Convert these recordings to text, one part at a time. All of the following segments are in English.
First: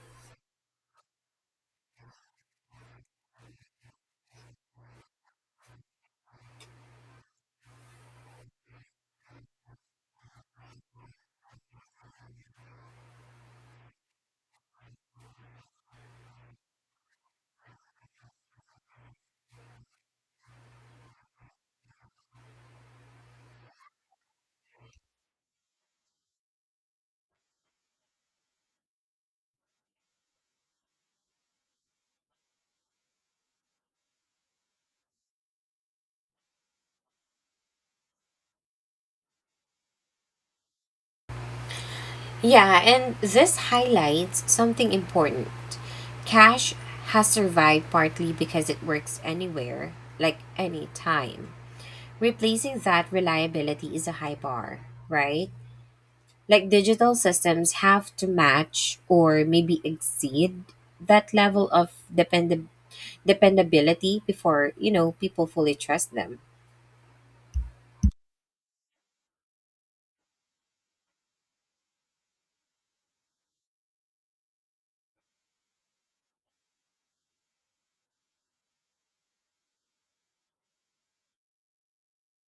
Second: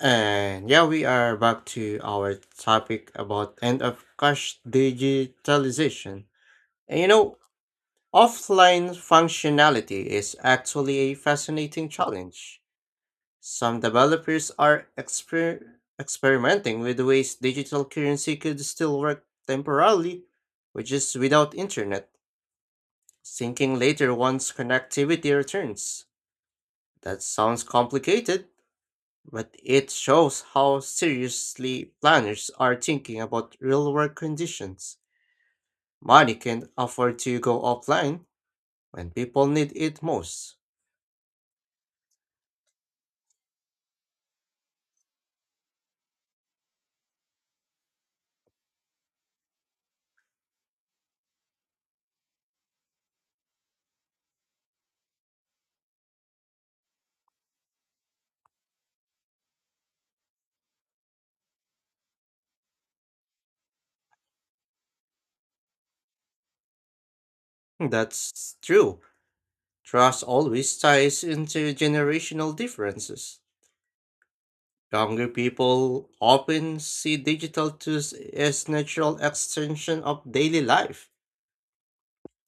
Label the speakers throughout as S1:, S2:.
S1: And yeah, we are back to our topic about end of cash digitalization. And you know, offline functionality is actually a fascinating challenge. Some developers are exper- Experimenting with ways digital currency could still work temporarily, which is without internet, thinking later once connectivity returns. That sounds complicated, but it shows how seriously planners are thinking about real world conditions. Money can afford to go offline when people need it most.
S2: Yeah, and this highlights something important. Cash has survived partly because it works anywhere, like any time. Replacing that reliability is a high bar, right? Like digital systems have to match or maybe exceed that level of dependability before, people fully trust them.
S1: That's true. Trust always ties into generational differences. Younger people often see digital tools as natural extension of daily life,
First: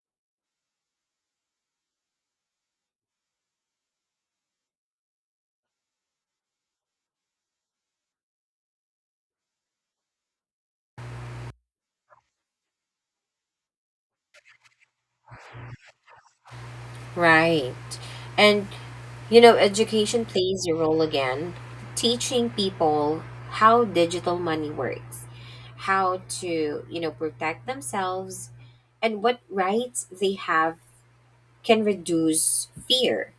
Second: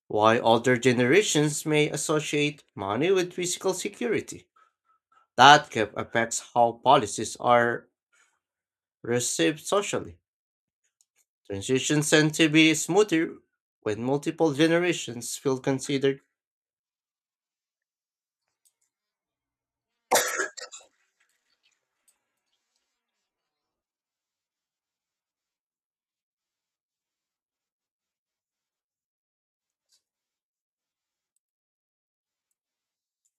S1: while older generations may associate money with physical security. That gap affects how policies are received socially, transitions tend to be smoother when multiple generations feel considered.
S2: Right. And, education plays a role again, teaching people how digital money works, how to, protect themselves, and what rights they have can reduce fear.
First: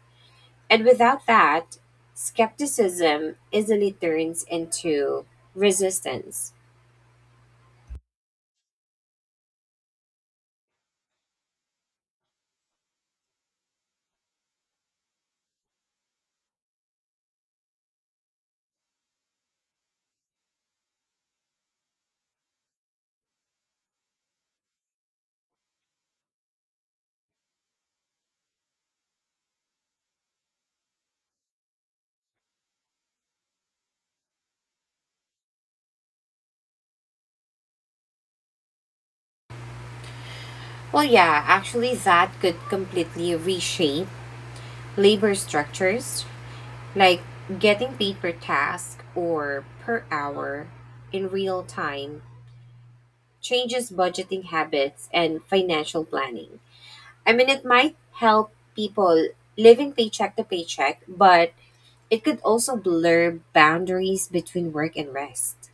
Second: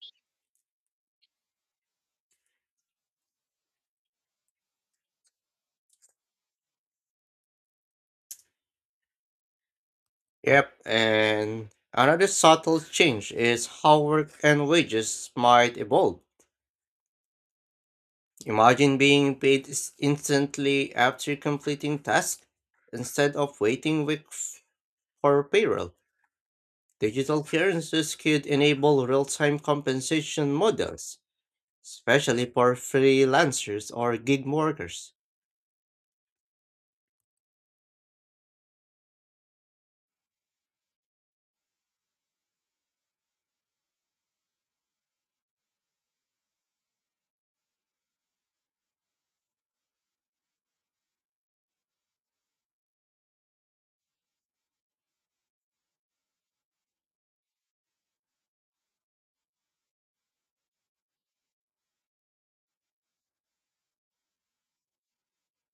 S2: And without that, skepticism easily turns into resistance.
S1: Yep, and another subtle change is how work and wages might evolve. Imagine being paid s- Instantly after completing tasks instead of waiting weeks for payroll. Digital currencies could enable real time compensation models, especially for freelancers or gig workers.
S2: Well, yeah, actually, that could completely reshape labor structures. Like getting paid per task or per hour in real time changes budgeting habits and financial planning. I mean, it might help people living paycheck to paycheck, but it could also blur boundaries between work and rest.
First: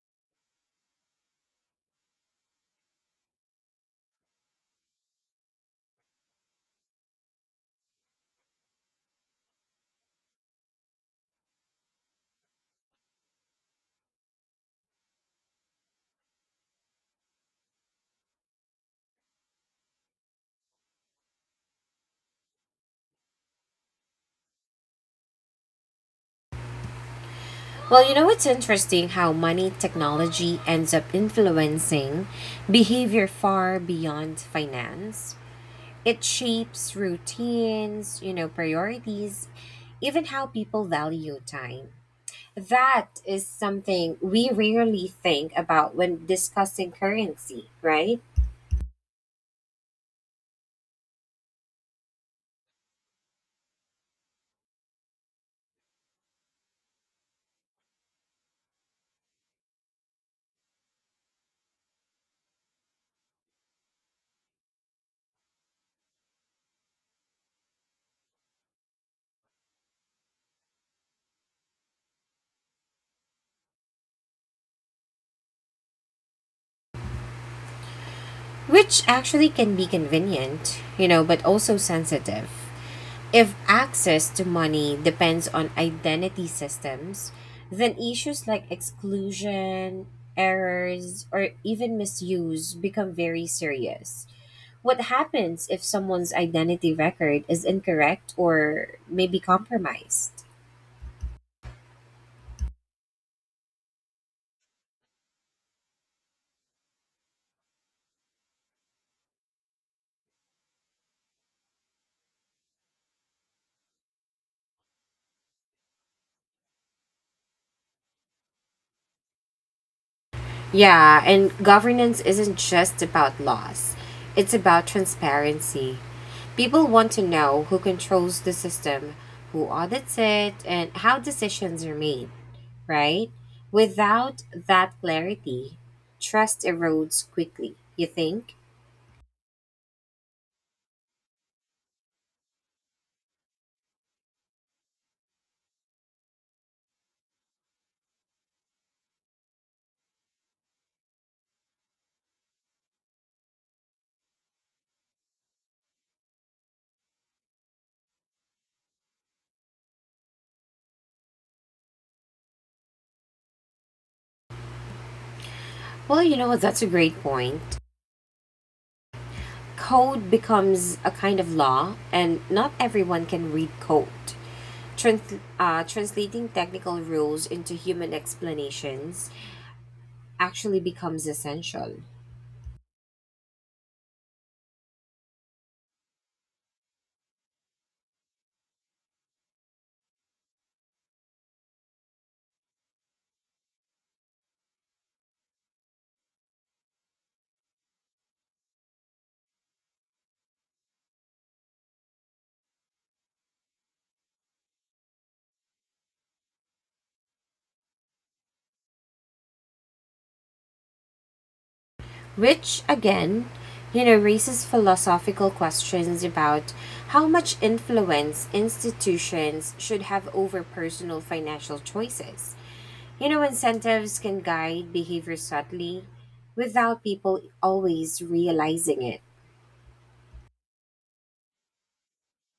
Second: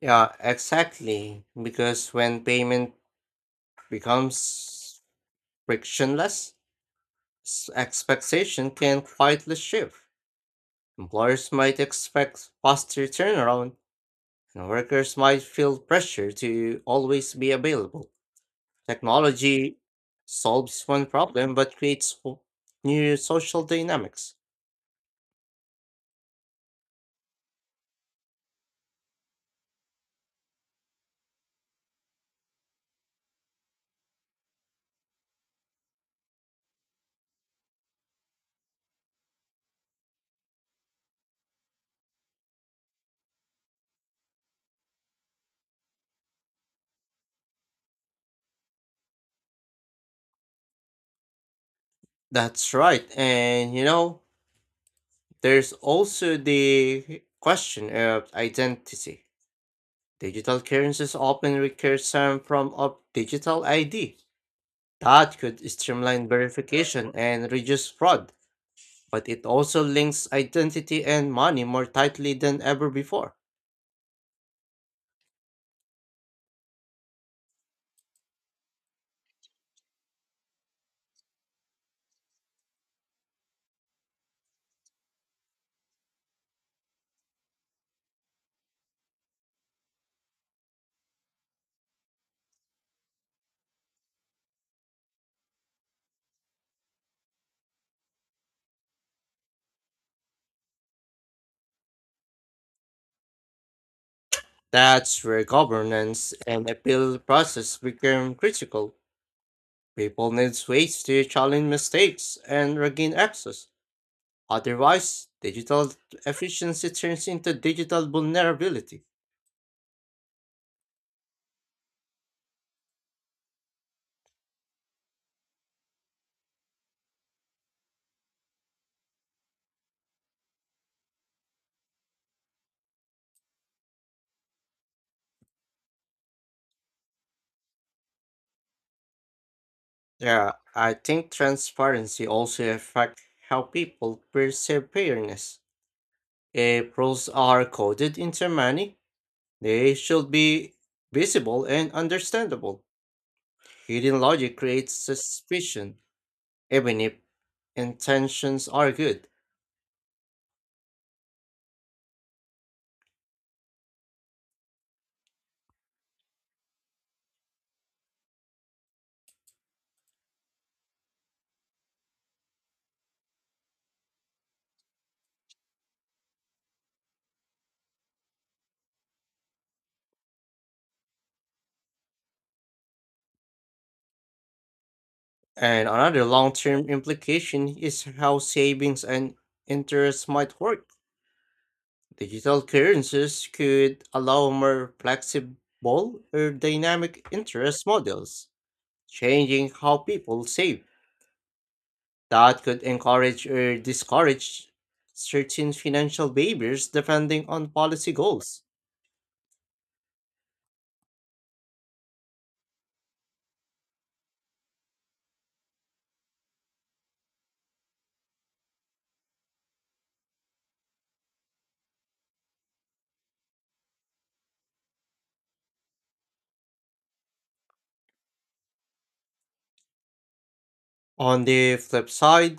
S1: Yeah, exactly. Because when payment becomes frictionless, expectation can quietly shift. Employers might expect faster turnaround, and workers might feel pressure to always be available. Technology solves one problem but creates new social dynamics.
S2: Well, it's interesting how money technology ends up influencing behavior far beyond finance. It shapes routines, priorities, even how people value time. That is something we rarely think about when discussing currency, right?
S1: That's right. And you know, there's also the question of identity. Digital currencies often require some form of digital ID that could streamline verification and reduce fraud, but it also links identity and money more tightly than ever before.
S2: Which actually can be convenient, but also sensitive. If access to money depends on identity systems, then issues like exclusion, errors, or even misuse become very serious. What happens if someone's identity record is incorrect or maybe compromised?
S1: That's where governance and appeal process become critical. People need ways to challenge mistakes and regain access. Otherwise, digital efficiency turns into digital vulnerability.
S2: Yeah, and governance isn't just about laws, it's about transparency. People want to know who controls the system, who audits it, and how decisions are made, right? Without that clarity, trust erodes quickly, you think?
S1: Yeah, I think transparency also affects how people perceive fairness. If rules are coded into money, they should be visible and understandable. Hidden logic creates suspicion, even if intentions are good.
S2: Well, that's a great point. Code becomes a kind of law, and not everyone can read code. Translating technical rules into human explanations actually becomes essential,
S1: And another long term implication is how savings and interest might work. Digital currencies could allow more flexible or dynamic interest models changing how people save. That could encourage or discourage certain financial behaviors depending on policy goals.
S2: which again, raises philosophical questions about how much influence institutions should have over personal financial choices. You know incentives can guide behavior subtly without people always realizing it.
S1: On the flip side,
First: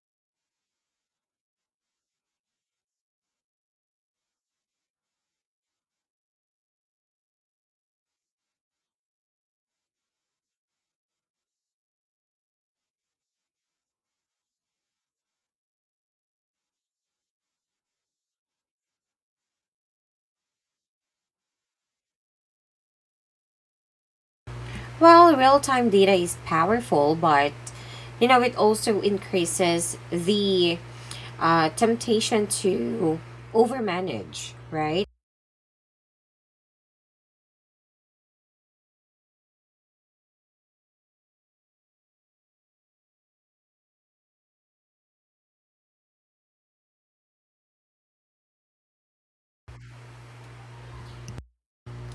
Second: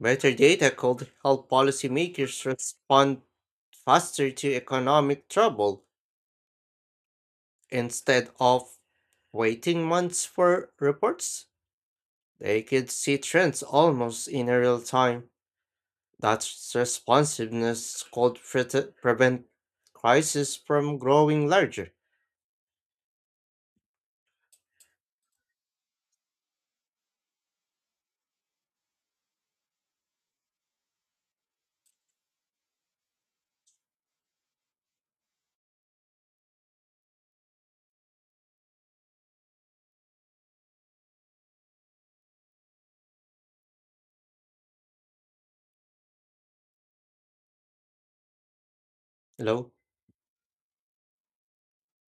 S1: better data could help policymakers respond faster to economic trouble instead of waiting months for reports. They could see trends almost in real time. That responsiveness could prete- prevent crises from growing larger.
S2: Well, real time data is powerful, but it also increases the temptation to overmanage, right?
S1: Hello.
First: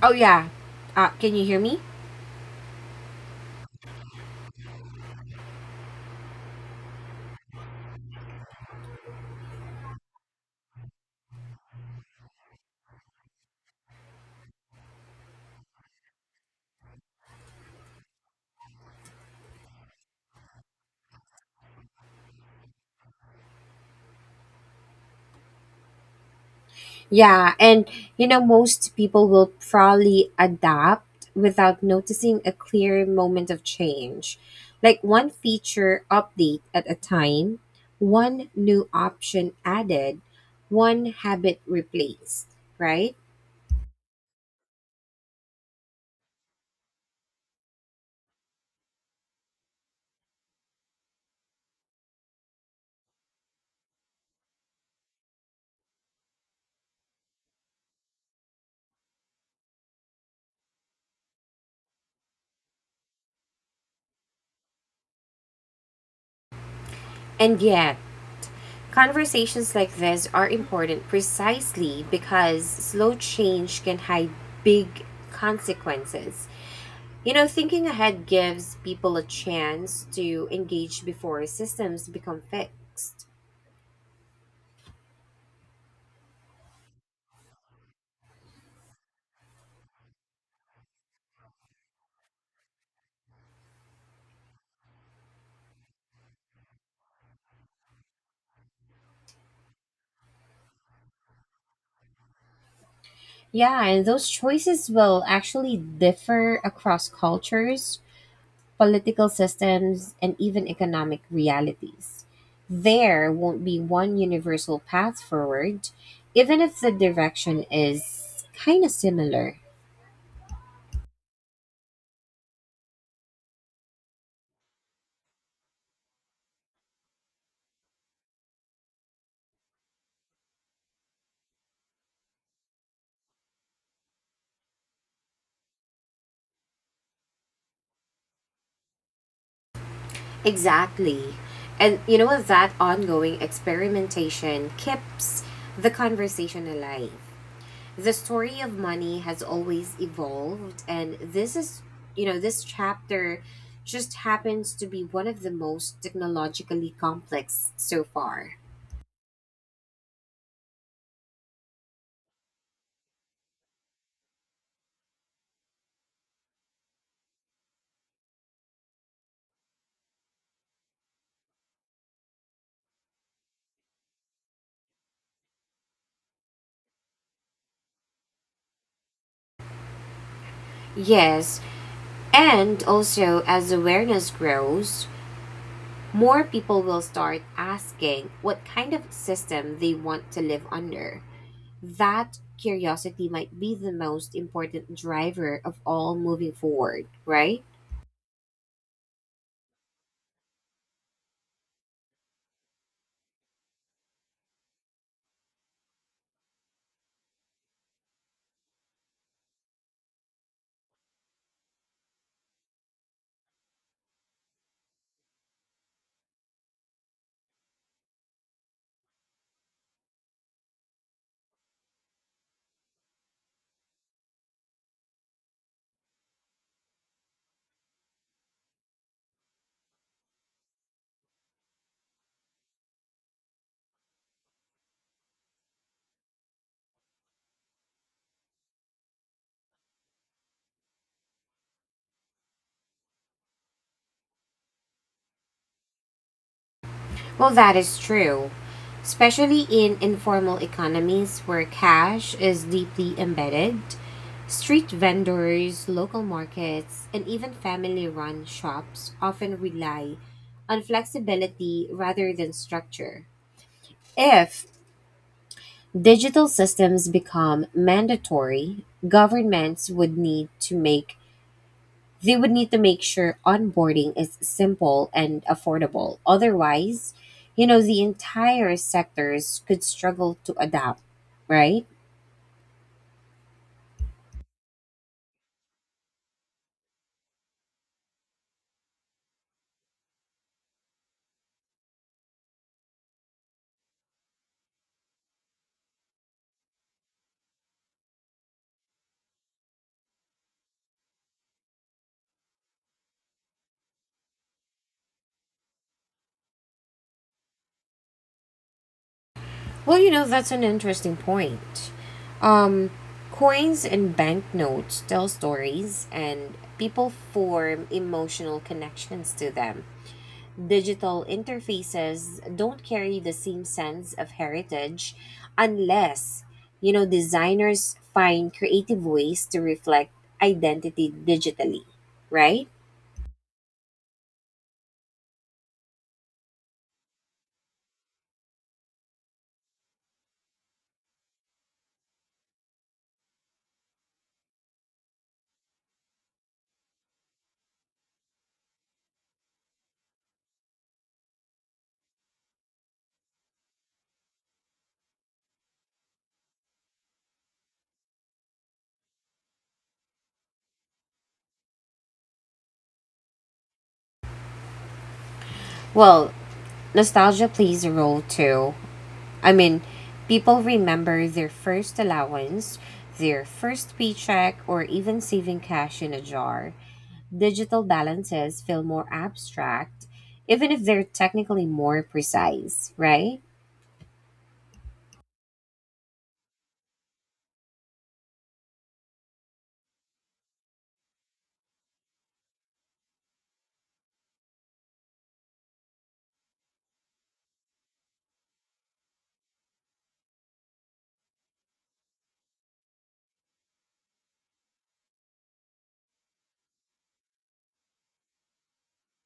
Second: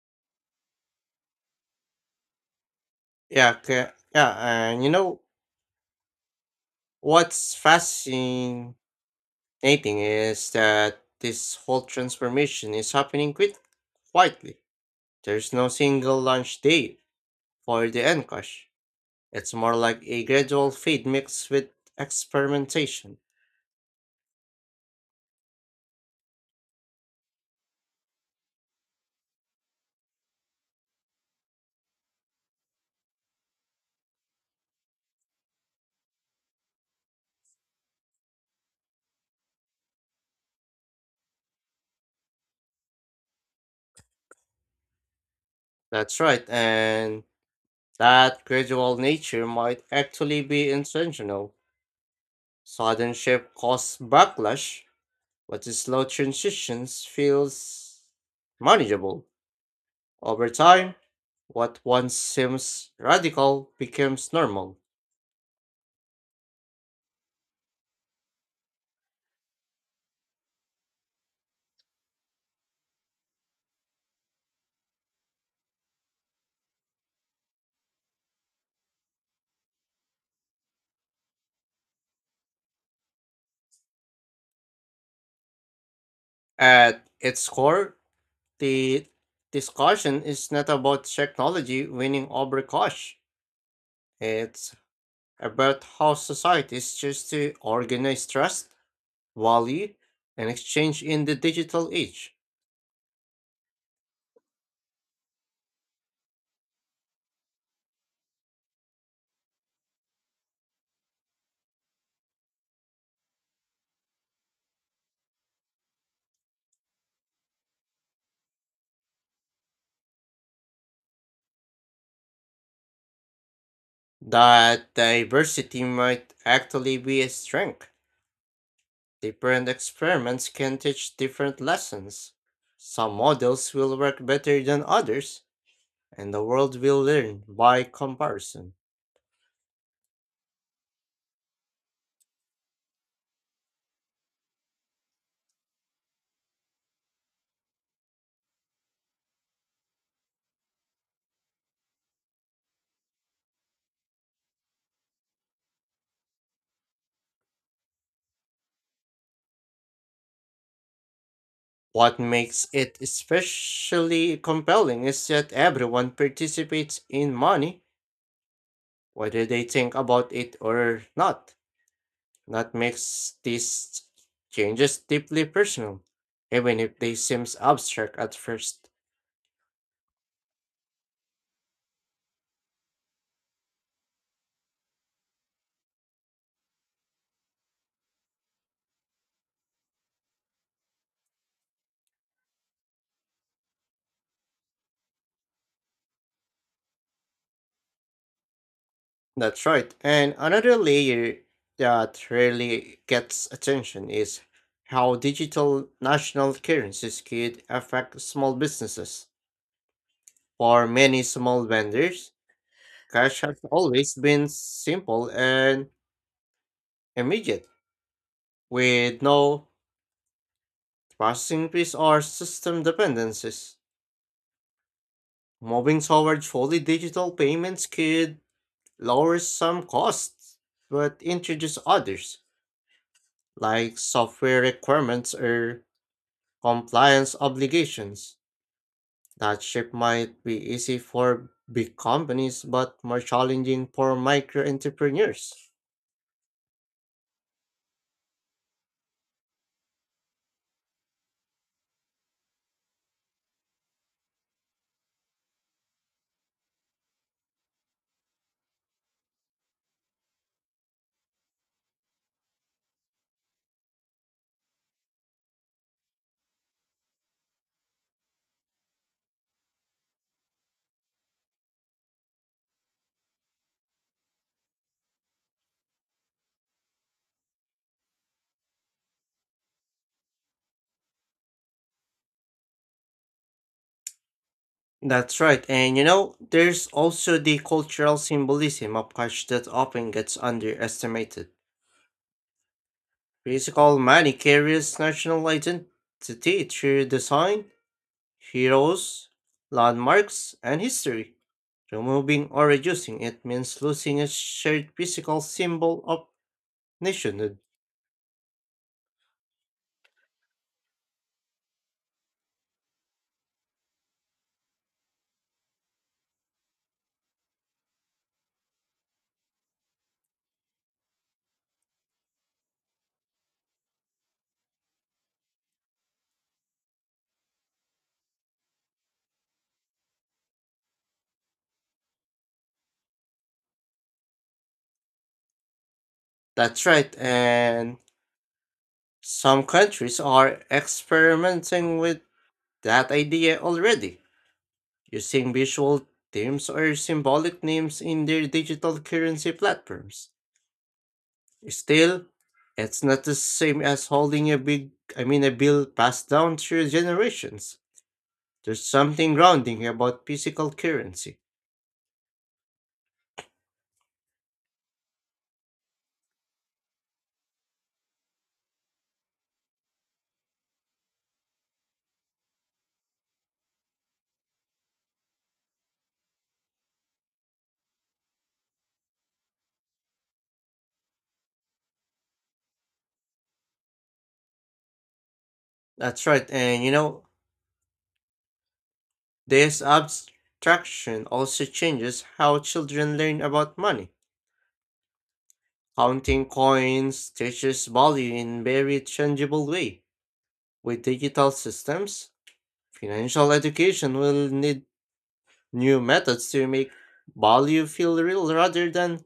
S2: Oh, yeah. Can you hear me?
S1: Yeah, and you know what's fascinating is that this whole transformation is happening quite quietly. There's no single launch day for the Encash. It's more like a gradual fade mixed with experimentation.
S2: Yeah. And most people will probably adapt without noticing a clear moment of change. Like one feature update at a time, one new option added, one habit replaced, right?
S1: That's right, and that gradual nature might actually be intentional. Sudden shift causes backlash, but the slow transitions feels manageable. Over time, what once seems radical becomes normal.
S2: And yet, conversations like this are important precisely because slow change can hide big consequences. You know, thinking ahead gives people a chance to engage before systems become fixed.
S1: At its core, the discussion is not about technology winning over cash. It's about how societies choose to organize trust, value, and exchange in the digital age.
S2: Yeah, and those choices will actually differ across cultures, political systems, and even economic realities. There won't be one universal path forward, even if the direction is kind of similar.
S1: That diversity might actually be a strength. Different experiments can teach different lessons. Some models will work better than others, and the world will learn by comparison.
S2: Exactly. And you know what? That ongoing experimentation keeps the conversation alive. The story of money has always evolved, and this is, this chapter just happens to be one of the most technologically complex so far.
S1: What makes it especially compelling is that everyone participates in money, whether they think about it or not. That makes these changes deeply personal, even if they seem abstract at first.
S2: Yes. And also, as awareness grows, more people will start asking what kind of system they want to live under. That curiosity might be the most important driver of all moving forward, right?
S1: That's right. And another layer that really gets attention is how digital national currencies could affect small businesses. For many small vendors, cash has always been simple and immediate, with no processing fees or system dependencies. Moving toward fully digital payments could lower some costs, but introduce others, like software requirements or compliance obligations. That shift might be easy for big companies, but more challenging for micro entrepreneurs.
S2: Well, that is true, especially in informal economies where cash is deeply embedded. Street vendors, local markets, and even family run shops often rely on flexibility rather than structure. If digital systems become mandatory, governments would need to make they would need to make sure onboarding is simple and affordable. Otherwise, the entire sectors could struggle to adapt, right?
S1: That's right, and you know, there's also the cultural symbolism of cash that often gets underestimated. Physical money carries national identity through design, heroes, landmarks, and history. Removing or reducing it means losing a shared physical symbol of nationhood.
S2: Well, that's an interesting point. Um, Coins and banknotes tell stories, and people form emotional connections to them. Digital interfaces don't carry the same sense of heritage unless, designers find creative ways to reflect identity digitally, right?
S1: That's right, and some countries are experimenting with that idea already, using visual themes or symbolic names in their digital currency platforms. Still, it's not the same as holding a big, I mean, a bill passed down through generations. There's something grounding about physical currency.
S2: Well, nostalgia plays a role too. I mean, people remember their first allowance, their first paycheck, or even saving cash in a jar. Digital balances feel more abstract, even if they're technically more precise, right?
S1: That's right, and you know, this abstraction also changes how children learn about money. Counting coins teaches value in very tangible way. With digital systems, financial education will need new methods to make value feel real rather than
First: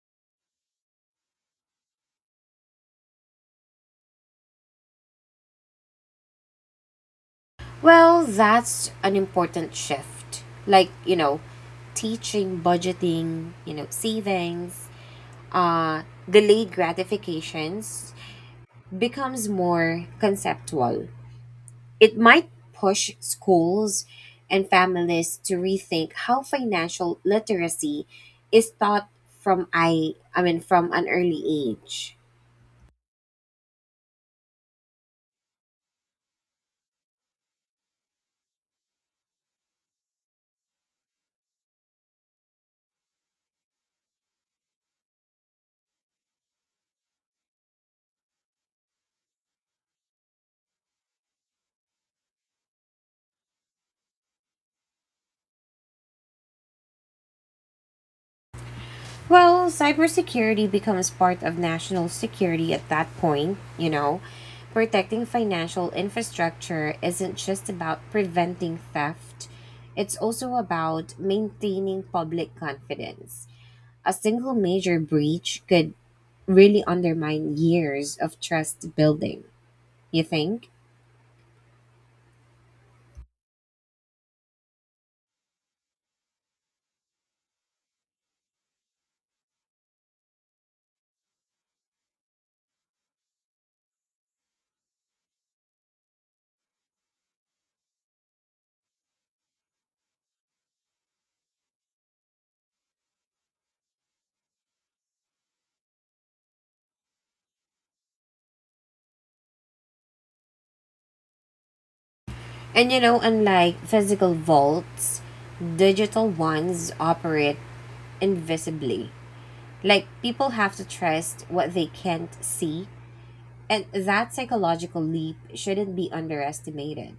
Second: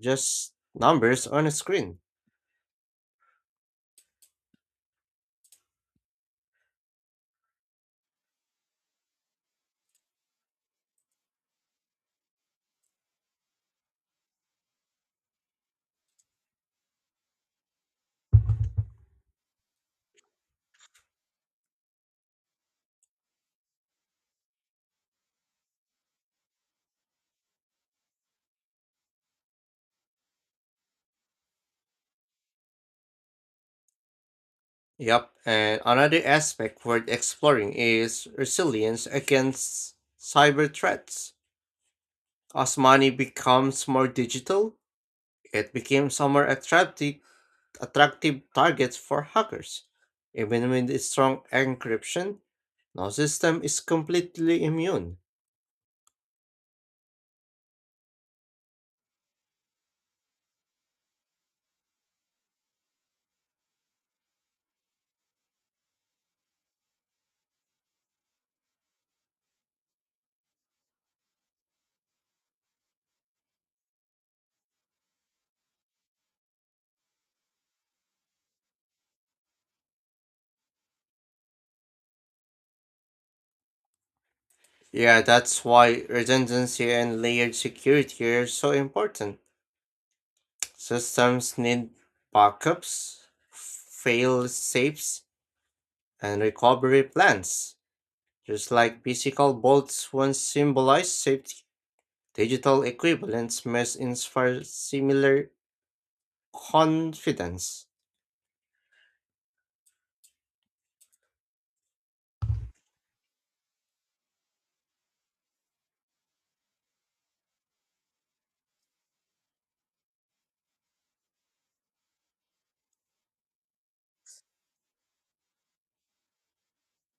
S1: just numbers on a screen.
S2: Well, that's an important shift. Like, teaching budgeting, savings, uh, delayed gratifications, becomes more conceptual. It might push schools and families to rethink how financial literacy is taught from I mean from an early age.
S1: Yep, and another aspect worth exploring is resilience against cyber threats. As money becomes more digital, it becomes a more attractive target for hackers. Even with its strong encryption, no system is completely immune.
S2: Well, cybersecurity becomes part of national security at that point, you know. Protecting financial infrastructure isn't just about preventing theft, it's also about maintaining public confidence. A single major breach could really undermine years of trust building, you think?
S1: Yeah, that's why redundancy and layered security are so important. Systems need backups, fail safes, and recovery plans. Just like physical bolts once symbolized safety, digital equivalents must inspire similar confidence.
S2: And unlike physical vaults, digital ones operate invisibly. Like people have to trust what they can't see. And that psychological leap shouldn't be underestimated.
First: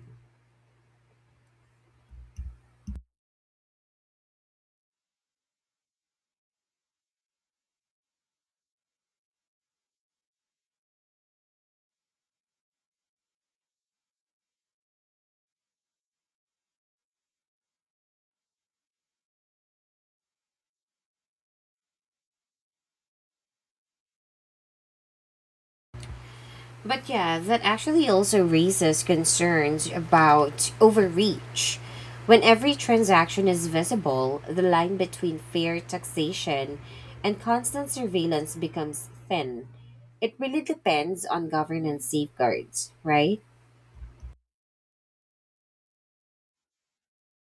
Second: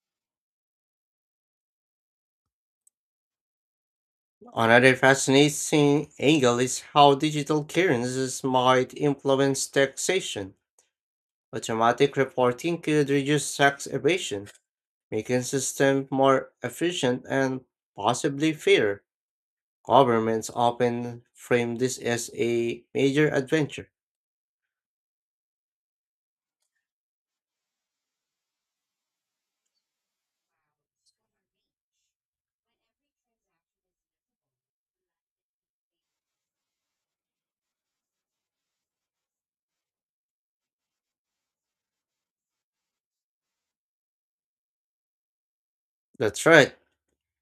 S1: Another fascinating angle is how digital currencies might influence taxation. Automatic reporting could reduce tax evasion, making systems more efficient and possibly fairer. Governments often frame this as a major adventure.
S2: But yeah, that actually also raises concerns about overreach. When every transaction is visible, the line between fair taxation and constant surveillance becomes thin. It really depends on governance safeguards, right?
S1: That's right.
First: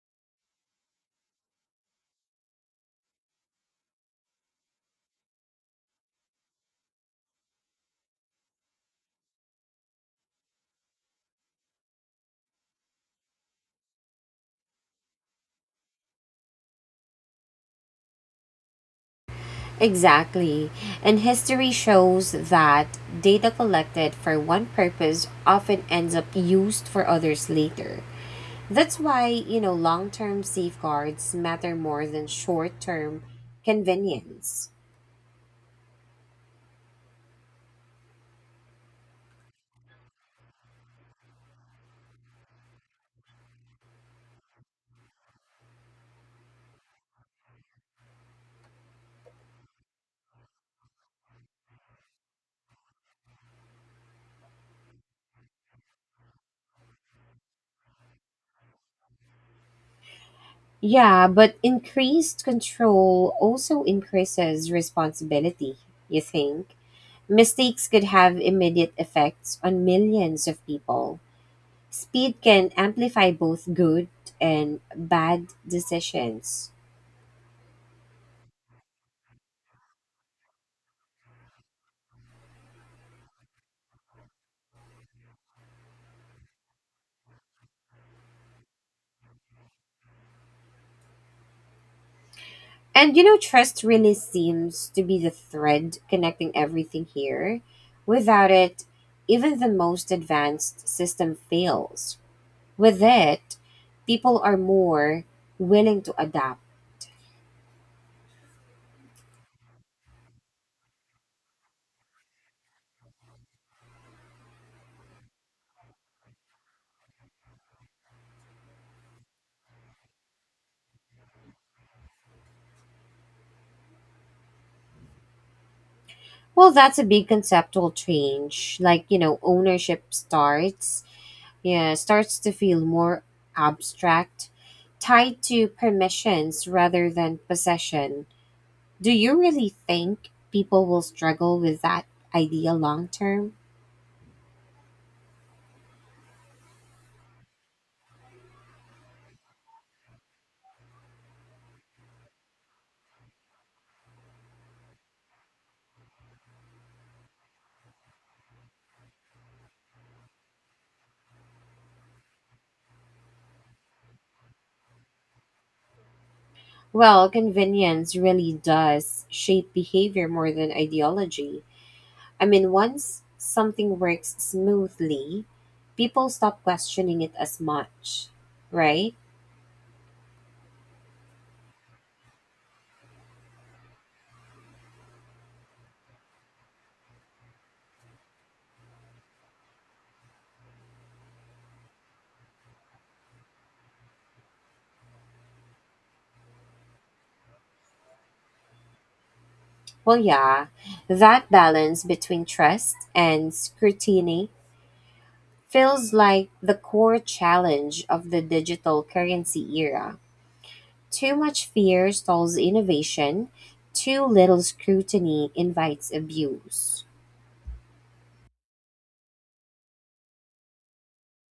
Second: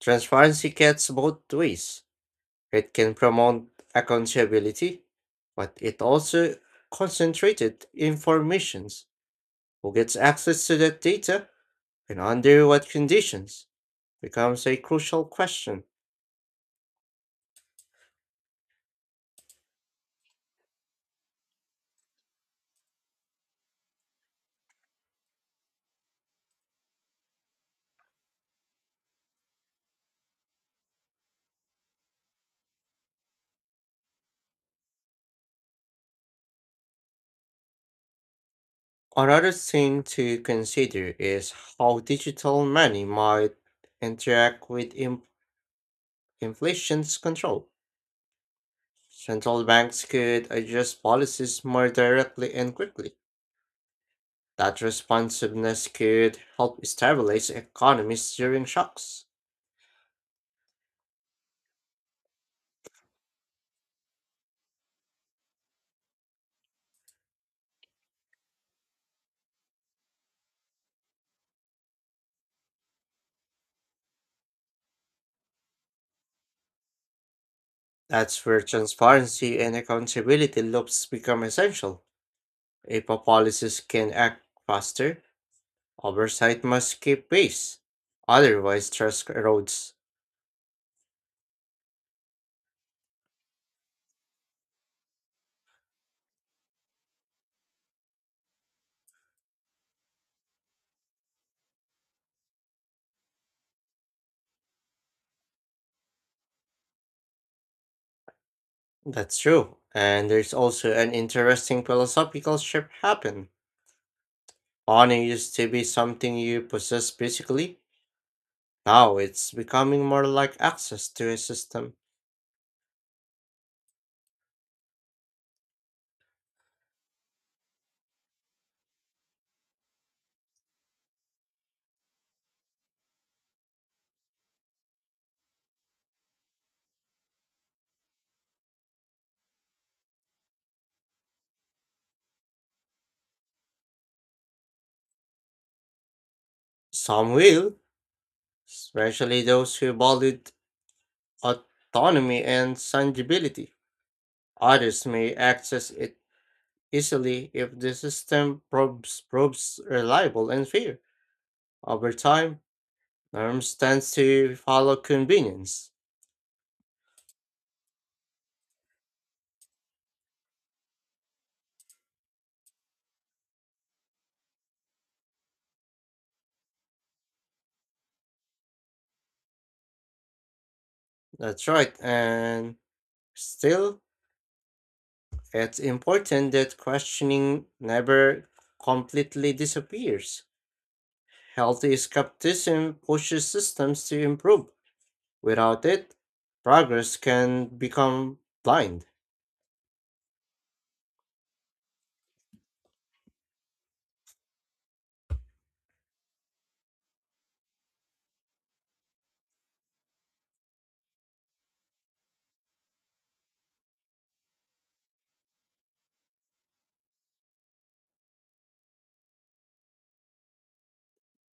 S1: Transparency cuts both ways. It can promote accountability, but it also concentrated informations. Who gets access to that data and under what conditions becomes a crucial question.
S2: Exactly. And history shows that data collected for one purpose often ends up used for others later. That's why, long term safeguards matter more than short term convenience.
S1: Another thing to consider is how digital money might interact with in- inflation's control. Central banks could adjust policies more directly and quickly. That responsiveness could help stabilize economies during shocks.
S2: Yeah, but increased control also increases responsibility, you think? Mistakes could have immediate effects on millions of people. Speed can amplify both good and bad decisions.
S1: That's where transparency and accountability loops become essential. If a policies can act faster, oversight must keep pace. Otherwise, trust erodes.
S2: And trust really seems to be the thread connecting everything here. Without it, even the most advanced system fails. With it, people are more willing to adapt.
S1: That's true. And there's also an interesting philosophical shift happen. Honor used to be something you possess physically, now it's becoming more like access to a system.
S2: Well, that's a big conceptual change. Like, ownership starts to feel more abstract, tied to permissions rather than possession. Do you really think people will struggle with that idea long term?
S1: Some will, especially those who valued autonomy and tangibility. Others may access it easily if the system proves reliable and fair. Over time, norms tend to follow convenience.
S2: Well, convenience really does shape behavior more than ideology. I mean, once something works smoothly, people stop questioning it as much, right?
S1: That's right, and still, it's important that questioning never completely disappears. Healthy skepticism pushes systems to improve. Without it, progress can become blind,
S2: Well, yeah, that balance between trust and scrutiny feels like the core challenge of the digital currency era. Too much fear stalls innovation, too little scrutiny invites abuse.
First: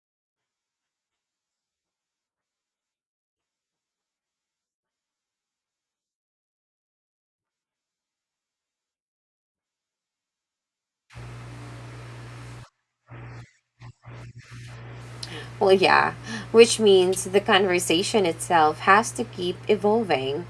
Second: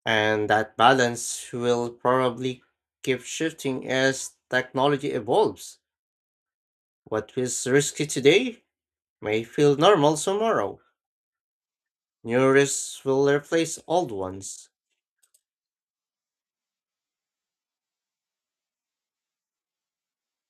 S1: and that balance will probably keep shifting as technology evolves. What feels risky today may feel normal tomorrow. New risks will replace old ones,
S2: Well, yeah, which means the conversation itself has to keep evolving.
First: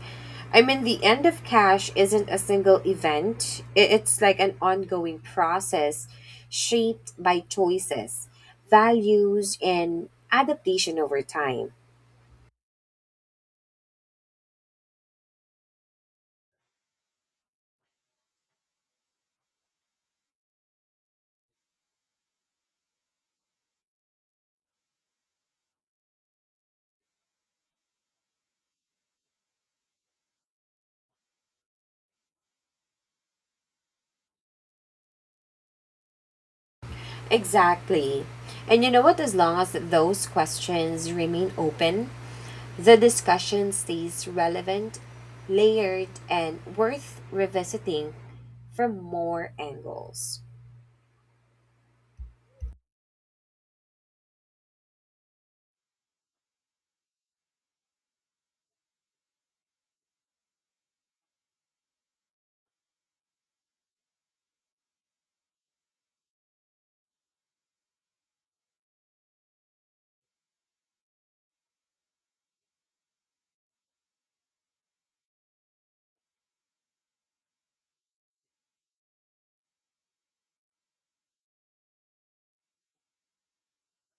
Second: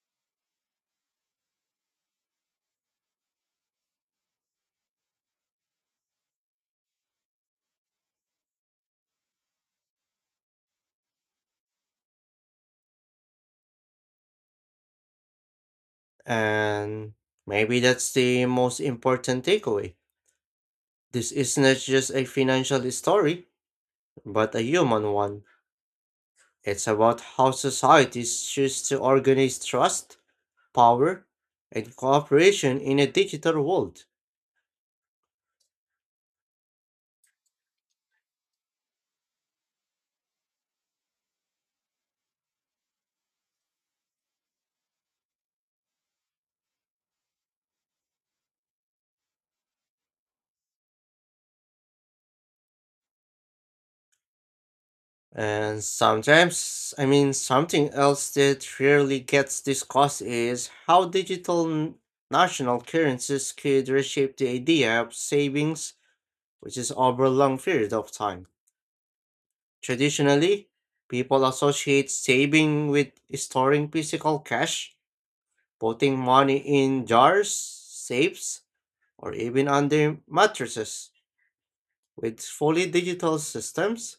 S2: I mean, the end of cash isn't a single event, it's like an ongoing process shaped by choices, values, and adaptation over time.
S1: and maybe that's the most important takeaway. This is not just a financial story, but a human one. It's about how societies choose to organize trust, power, and cooperation in a digital world.
S2: Exactly. And you know what? As long as those questions remain open, the discussion stays relevant, layered, and worth revisiting from more angles.
S1: And sometimes, I mean, something else that rarely gets discussed is how national currencies could reshape the idea of savings, which is over a long period of time. Traditionally, people associate saving with storing physical cash, putting money in jars, safes, or even under mattresses with fully digital systems,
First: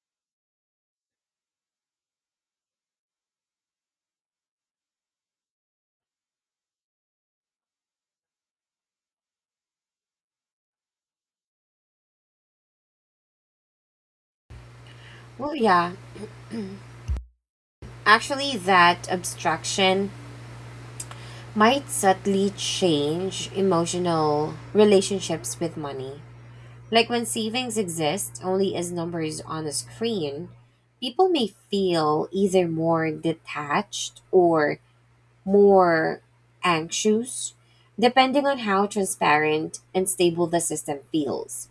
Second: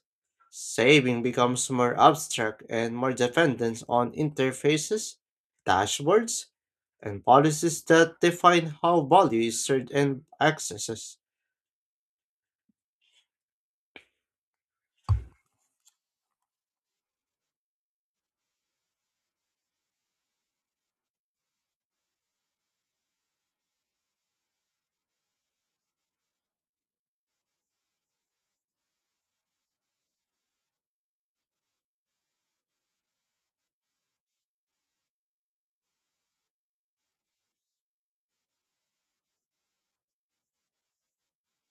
S1: saving becomes more abstract and more dependent on interfaces, dashboards, and policies that define how value is served and accesses.
S2: Well, yeah, actually, that abstraction might subtly change emotional relationships with money. Like when savings exist only as numbers on a screen, people may feel either more detached or more anxious, depending on how transparent and stable the system feels.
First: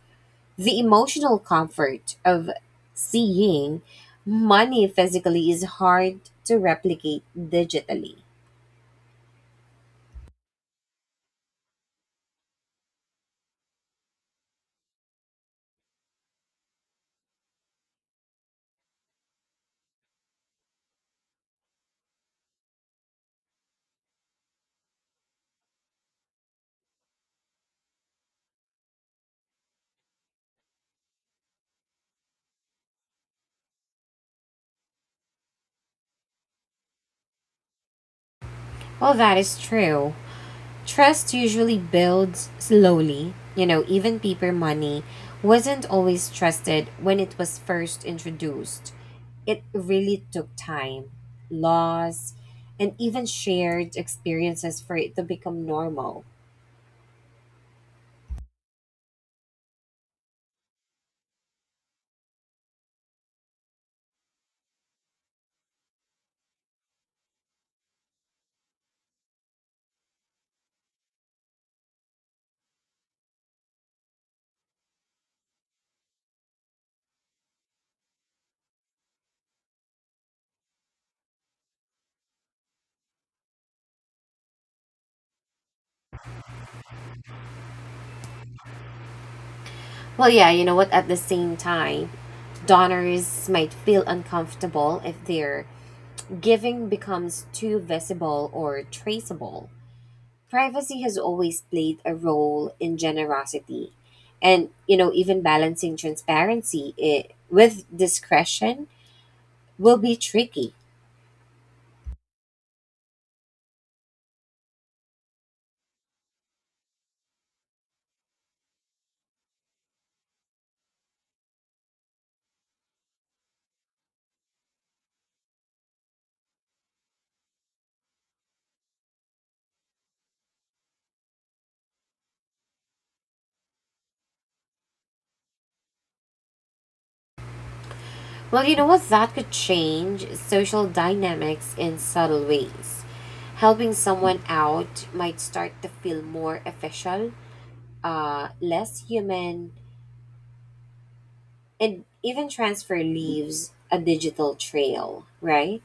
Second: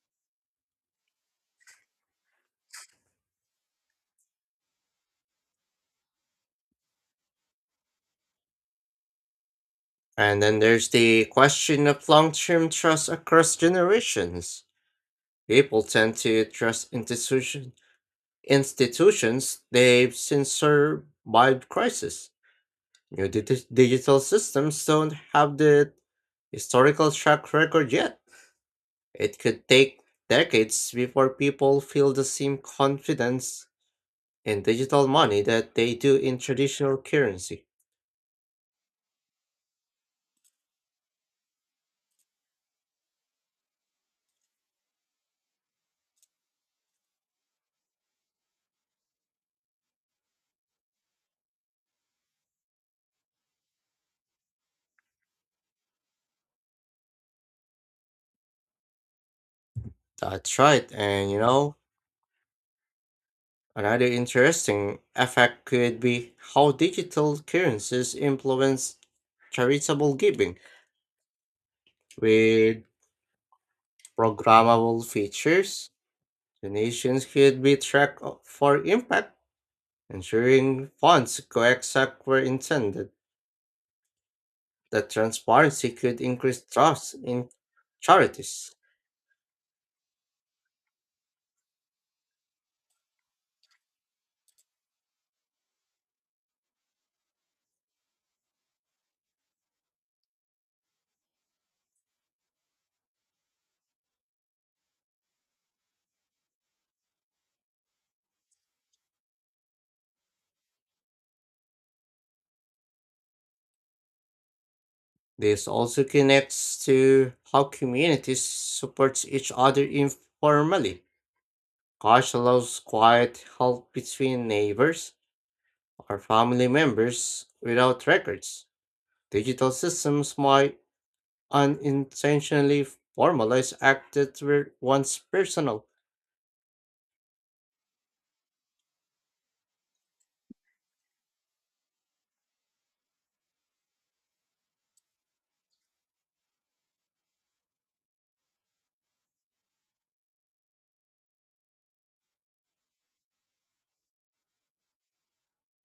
S2: The emotional comfort of seeing money physically is hard to replicate digitally.
S1: And then there's the question of long term trust across generations. People tend to institutions they've since survived crisis. Digital systems don't have the historical track record yet. It could take decades before people feel the same confidence in digital money that they do in traditional currency.
S2: Well, that is true. Trust usually builds slowly. You know, even paper money wasn't always trusted when it was first introduced. It really took time, loss, and even shared experiences for it to become normal.
S1: That's right, and you know, another interesting effect could be how digital currencies influence charitable giving with programmable features. Donations could be tracked o- for impact, ensuring funds go exact where intended. That transparency could increase trust in charities.
S2: Well, yeah, you know what? At the same time, donors might feel uncomfortable if their giving becomes too visible or traceable. Privacy has always played a role in generosity, and you know, even balancing transparency I with discretion will be tricky.
S1: This also connects to how communities support each other informally. Cash allows quiet help between neighbors or family members without records. Digital systems might unintentionally formalize acts that were once personal.
S2: Well, you know what? That could change social dynamics in subtle ways. Helping someone out might start to feel more official, less human, and even transfer leaves a digital trail, right?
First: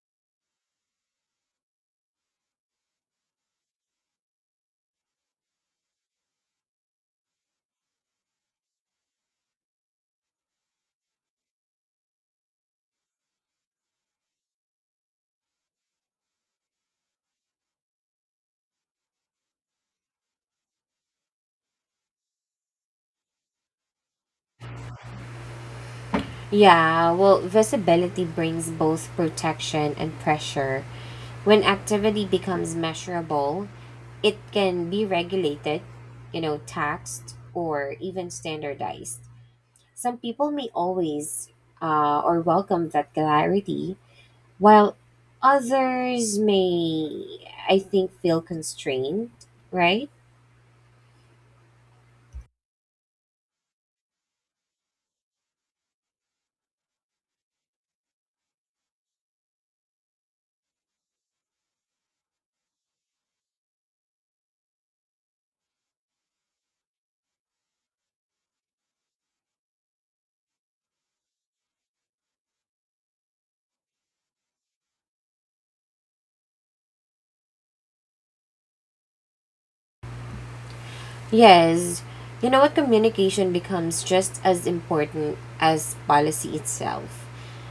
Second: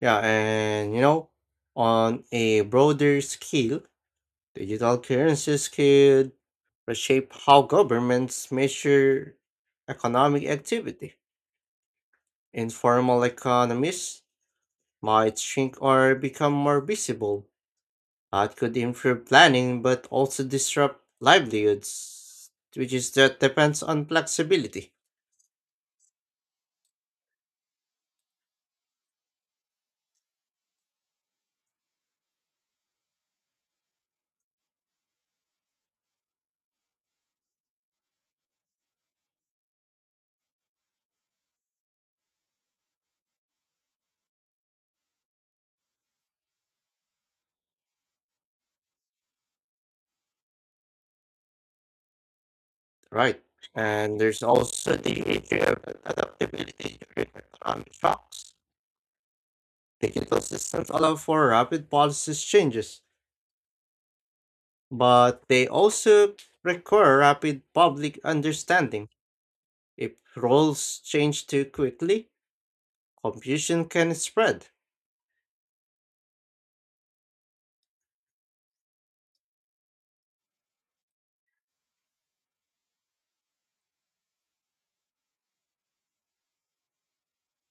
S1: Yeah, and you know, on a broader scale, digital currencies could reshape how governments measure economic activity. Informal economies might shrink or become more visible. That could improve planning but also disrupt livelihoods, which is that depends on flexibility.
S2: Yeah, well, visibility brings both protection and pressure. When activity becomes measurable, it can be regulated, taxed, or even standardized. Some people may always or welcome that clarity, while others may, I think, feel constrained, right?
S1: Right. And there's also the issue of adaptability during economic shocks. Digital systems allow for rapid policy changes but they also require rapid public understanding. If roles change too quickly, confusion can spread.
S2: Yes, you know what? Communication becomes just as important as policy itself.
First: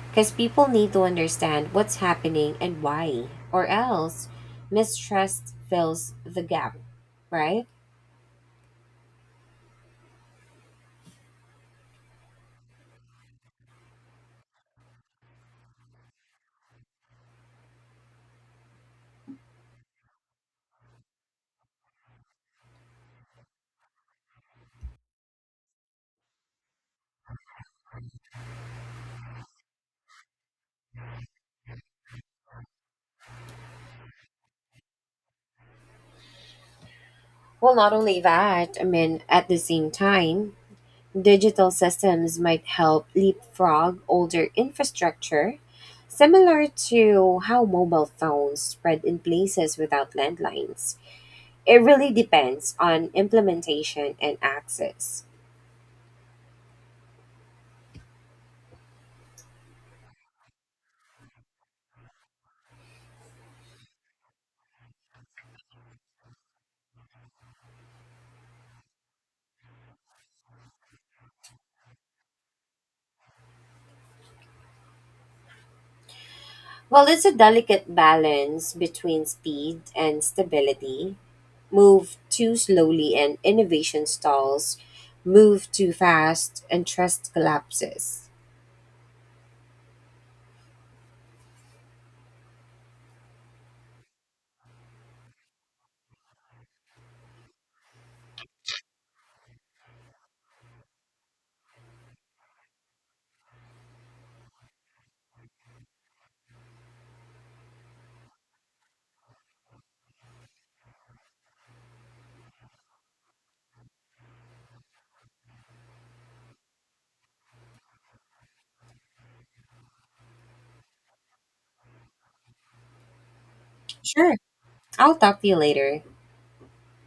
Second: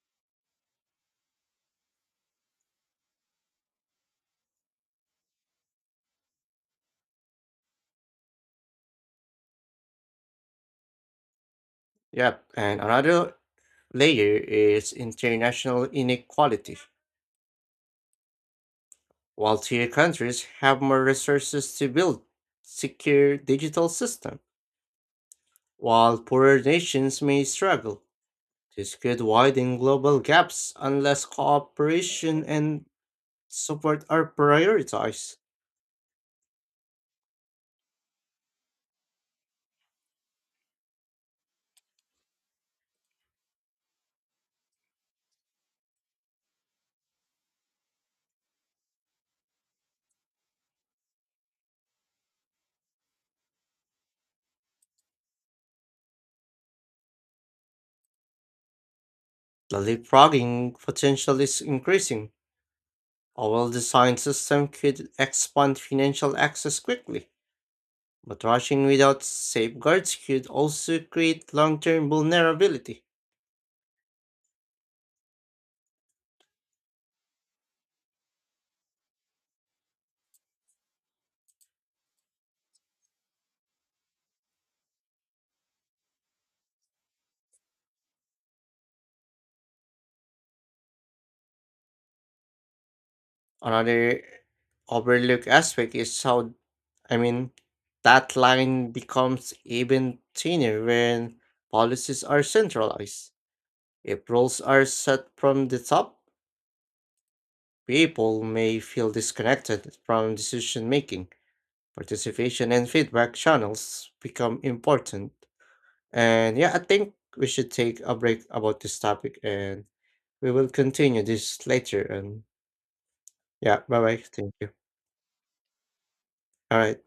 S2: Because people need to understand what's happening and why, or else mistrust fills the gap, right?
S1: Yep, and another layer is international inequality. While tier countries have more resources to build secure digital systems, while poorer nations may struggle. This could widen global gaps unless cooperation and support are prioritized.
S2: Well, not only that, I mean, at the same time, digital systems might help leapfrog older infrastructure, similar to how mobile phones spread in places without landlines. It really depends on implementation and access.
S1: The leapfrogging potential is increasing. A well designed system could expand financial access quickly, but rushing without safeguards could also create long term vulnerability.
S2: Well, it's a delicate balance between speed and stability. Move too slowly and innovation stalls. Move too fast and trust collapses.
S1: Another overlooked aspect is how, I mean, that line becomes even thinner when policies are centralized. If rules are set from the top, people may feel disconnected from decision making participation and feedback channels become important. And yeah, I think we should take a break about this topic and we will continue this later. And yeah, bye bye.
S2: Sure.
S1: Thank you.
S2: I'll talk to you later.
S1: All right.